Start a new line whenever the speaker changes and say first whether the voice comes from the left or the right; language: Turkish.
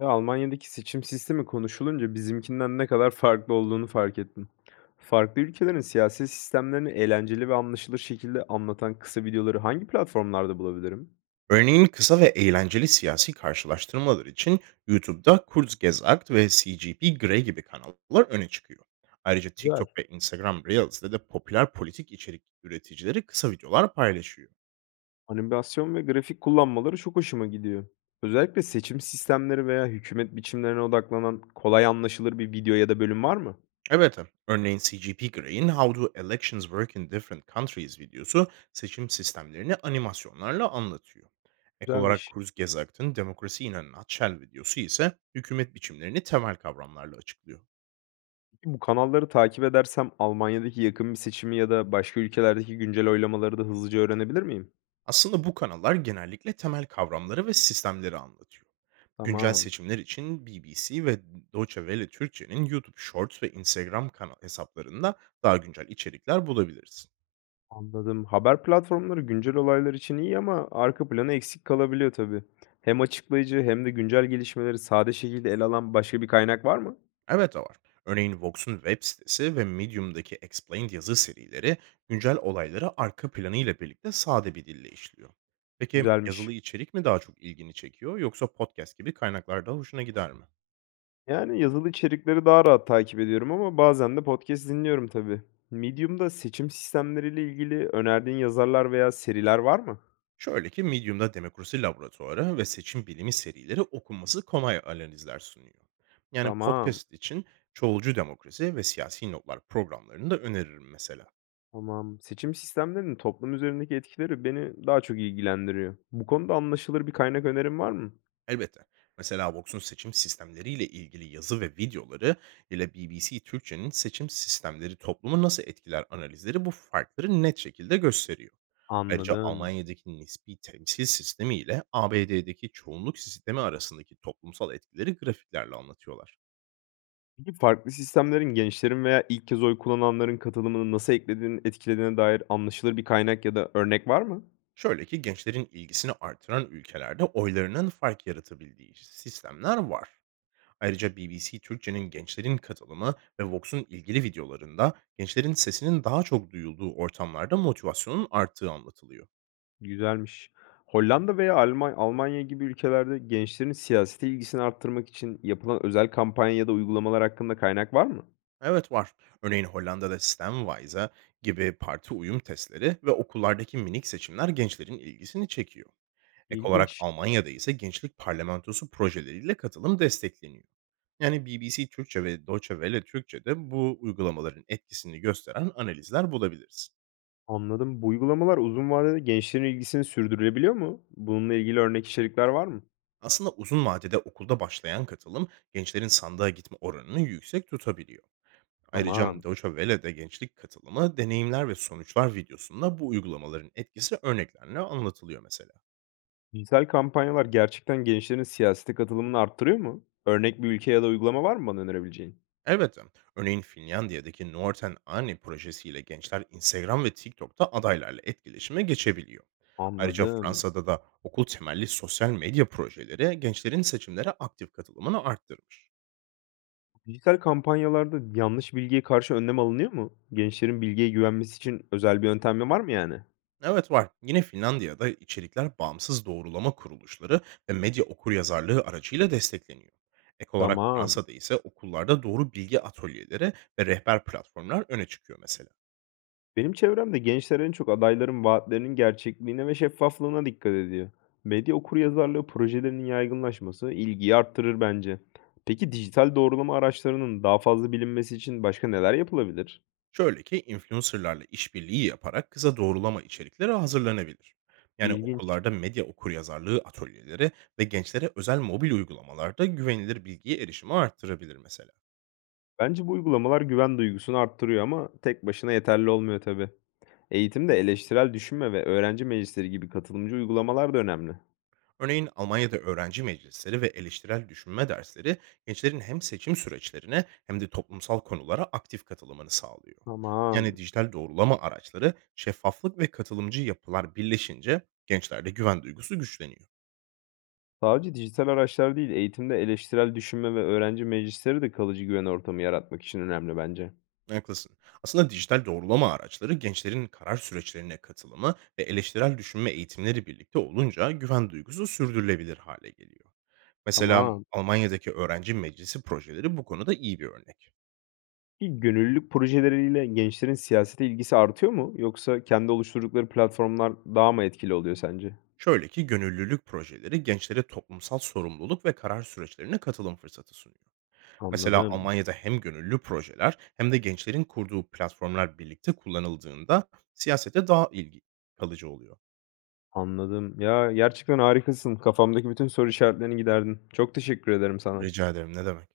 left: Ya, Almanya'daki seçim sistemi konuşulunca bizimkinden ne kadar farklı olduğunu fark ettim. Farklı ülkelerin siyasi sistemlerini eğlenceli ve anlaşılır şekilde anlatan kısa videoları hangi platformlarda bulabilirim?
right: Örneğin kısa ve eğlenceli siyasi karşılaştırmalar için YouTube'da Kurzgesagt ve CGP Grey gibi kanallar öne çıkıyor. Ayrıca
left: Güzel.
right: TikTok ve Instagram Reels'de de popüler politik içerik üreticileri kısa videolar paylaşıyor.
left: Animasyon ve grafik kullanmaları çok hoşuma gidiyor. Özellikle seçim sistemleri veya hükümet biçimlerine odaklanan kolay anlaşılır bir video ya da bölüm var mı?
right: Evet, örneğin CGP Grey'in How Do Elections Work in Different Countries videosu seçim sistemlerini animasyonlarla anlatıyor. Ek olarak
left: Güzelmiş.
right: Kurzgesagt'ın Demokrasi in a Nutshell videosu ise hükümet biçimlerini temel kavramlarla açıklıyor.
left: Peki bu kanalları takip edersem Almanya'daki yakın bir seçimi ya da başka ülkelerdeki güncel oylamaları da hızlıca öğrenebilir miyim?
right: Aslında bu kanallar genellikle temel kavramları ve sistemleri anlatıyor. Güncel
left: Tamam.
right: seçimler için BBC ve Deutsche Welle Türkçe'nin YouTube Shorts ve Instagram kanal hesaplarında daha güncel içerikler bulabilirsin.
left: Anladım. Haber platformları güncel olaylar için iyi ama arka planı eksik kalabiliyor tabii. Hem açıklayıcı hem de güncel gelişmeleri sade şekilde ele alan başka bir kaynak var mı?
right: Evet var. Örneğin Vox'un web sitesi ve Medium'daki Explained yazı serileri güncel olayları arka planıyla birlikte sade bir dille işliyor. Peki
left: Güzelmiş.
right: yazılı içerik mi daha çok ilgini çekiyor, yoksa podcast gibi kaynaklar daha hoşuna gider mi?
left: Yani yazılı içerikleri daha rahat takip ediyorum ama bazen de podcast dinliyorum tabii. Medium'da seçim sistemleriyle ilgili önerdiğin yazarlar veya seriler var mı?
right: Şöyle ki Medium'da demokrasi laboratuvarı ve seçim bilimi serileri okunması kolay analizler sunuyor. Yani
left: Tamam.
right: podcast için çoğulcu demokrasi ve siyasi notlar programlarını da öneririm mesela.
left: Tamam. Seçim sistemlerinin toplum üzerindeki etkileri beni daha çok ilgilendiriyor. Bu konuda anlaşılır bir kaynak önerin var mı?
right: Elbette. Mesela Vox'un seçim sistemleriyle ilgili yazı ve videoları ile BBC Türkçe'nin seçim sistemleri toplumu nasıl etkiler analizleri bu farkları net şekilde gösteriyor. Ayrıca
left: Anladım.
right: Almanya'daki nispi temsil sistemi ile ABD'deki çoğunluk sistemi arasındaki toplumsal etkileri grafiklerle anlatıyorlar.
left: Peki, farklı sistemlerin gençlerin veya ilk kez oy kullananların katılımını nasıl eklediğini etkilediğine dair anlaşılır bir kaynak ya da örnek var mı?
right: Şöyle ki gençlerin ilgisini artıran ülkelerde oylarının fark yaratabildiği sistemler var. Ayrıca BBC Türkçe'nin gençlerin katılımı ve Vox'un ilgili videolarında gençlerin sesinin daha çok duyulduğu ortamlarda motivasyonun arttığı anlatılıyor.
left: Güzelmiş. Hollanda veya Almanya gibi ülkelerde gençlerin siyasete ilgisini arttırmak için yapılan özel kampanya ya da uygulamalar hakkında kaynak var mı?
right: Evet var. Örneğin Hollanda'da Stemwise'a gibi parti uyum testleri ve okullardaki minik seçimler gençlerin ilgisini çekiyor. Ek olarak
left: İlginç.
right: Almanya'da ise gençlik parlamentosu projeleriyle katılım destekleniyor. Yani BBC Türkçe ve Deutsche Welle Türkçe'de bu uygulamaların etkisini gösteren analizler bulabiliriz.
left: Anladım. Bu uygulamalar uzun vadede gençlerin ilgisini sürdürülebiliyor mu? Bununla ilgili örnek içerikler var mı?
right: Aslında uzun vadede okulda başlayan katılım gençlerin sandığa gitme oranını yüksek tutabiliyor. Ayrıca
left: Tamam.
right: Deutsche Welle'de gençlik katılımı, deneyimler ve sonuçlar videosunda bu uygulamaların etkisi örneklerle anlatılıyor mesela.
left: Dijital kampanyalar gerçekten gençlerin siyasete katılımını arttırıyor mu? Örnek bir ülke ya da uygulama var mı bana önerebileceğin?
right: Elbette. Örneğin Finlandiya'daki Nuorten Ani projesiyle gençler Instagram ve TikTok'ta adaylarla etkileşime geçebiliyor. Ayrıca
left: Anladım.
right: Fransa'da da okul temelli sosyal medya projeleri gençlerin seçimlere aktif katılımını arttırmış.
left: Dijital kampanyalarda yanlış bilgiye karşı önlem alınıyor mu? Gençlerin bilgiye güvenmesi için özel bir yöntemi var mı yani?
right: Evet var. Yine Finlandiya'da içerikler bağımsız doğrulama kuruluşları ve medya okuryazarlığı aracıyla destekleniyor. Ek olarak
left: Tamam.
right: Fransa'da ise okullarda doğru bilgi atölyeleri ve rehber platformlar öne çıkıyor mesela.
left: Benim çevremde gençler en çok adayların vaatlerinin gerçekliğine ve şeffaflığına dikkat ediyor. Medya okuryazarlığı projelerinin yaygınlaşması ilgiyi arttırır bence. Peki dijital doğrulama araçlarının daha fazla bilinmesi için başka neler yapılabilir?
right: Şöyle ki influencer'larla işbirliği yaparak kısa doğrulama içerikleri hazırlanabilir. Yani
left: İlginç.
right: okullarda medya okuryazarlığı atölyeleri ve gençlere özel mobil uygulamalarda güvenilir bilgiye erişimi arttırabilir mesela.
left: Bence bu uygulamalar güven duygusunu arttırıyor ama tek başına yeterli olmuyor tabii. Eğitimde eleştirel düşünme ve öğrenci meclisleri gibi katılımcı uygulamalar da önemli.
right: Örneğin Almanya'da öğrenci meclisleri ve eleştirel düşünme dersleri gençlerin hem seçim süreçlerine hem de toplumsal konulara aktif katılımını sağlıyor.
left: Ama
right: Yani dijital doğrulama araçları, şeffaflık ve katılımcı yapılar birleşince gençlerde güven duygusu güçleniyor.
left: sadece dijital araçlar değil, eğitimde eleştirel düşünme ve öğrenci meclisleri de kalıcı güven ortamı yaratmak için önemli bence.
right: Haklısın. Aslında dijital doğrulama araçları, gençlerin karar süreçlerine katılımı ve eleştirel düşünme eğitimleri birlikte olunca güven duygusu sürdürülebilir hale geliyor. Mesela
left: Ama
right: Almanya'daki öğrenci meclisi projeleri bu konuda iyi bir örnek.
left: bir gönüllülük projeleriyle gençlerin siyasete ilgisi artıyor mu? Yoksa kendi oluşturdukları platformlar daha mı etkili oluyor sence?
right: Şöyle ki gönüllülük projeleri gençlere toplumsal sorumluluk ve karar süreçlerine katılım fırsatı sunuyor. Mesela
left: Anladım,
right: Almanya'da hem gönüllü projeler hem de gençlerin kurduğu platformlar birlikte kullanıldığında siyasete daha ilgi kalıcı oluyor.
left: anladım. Ya gerçekten harikasın. Kafamdaki bütün soru işaretlerini giderdin. Çok teşekkür ederim sana.
right: Rica ederim, ne demek.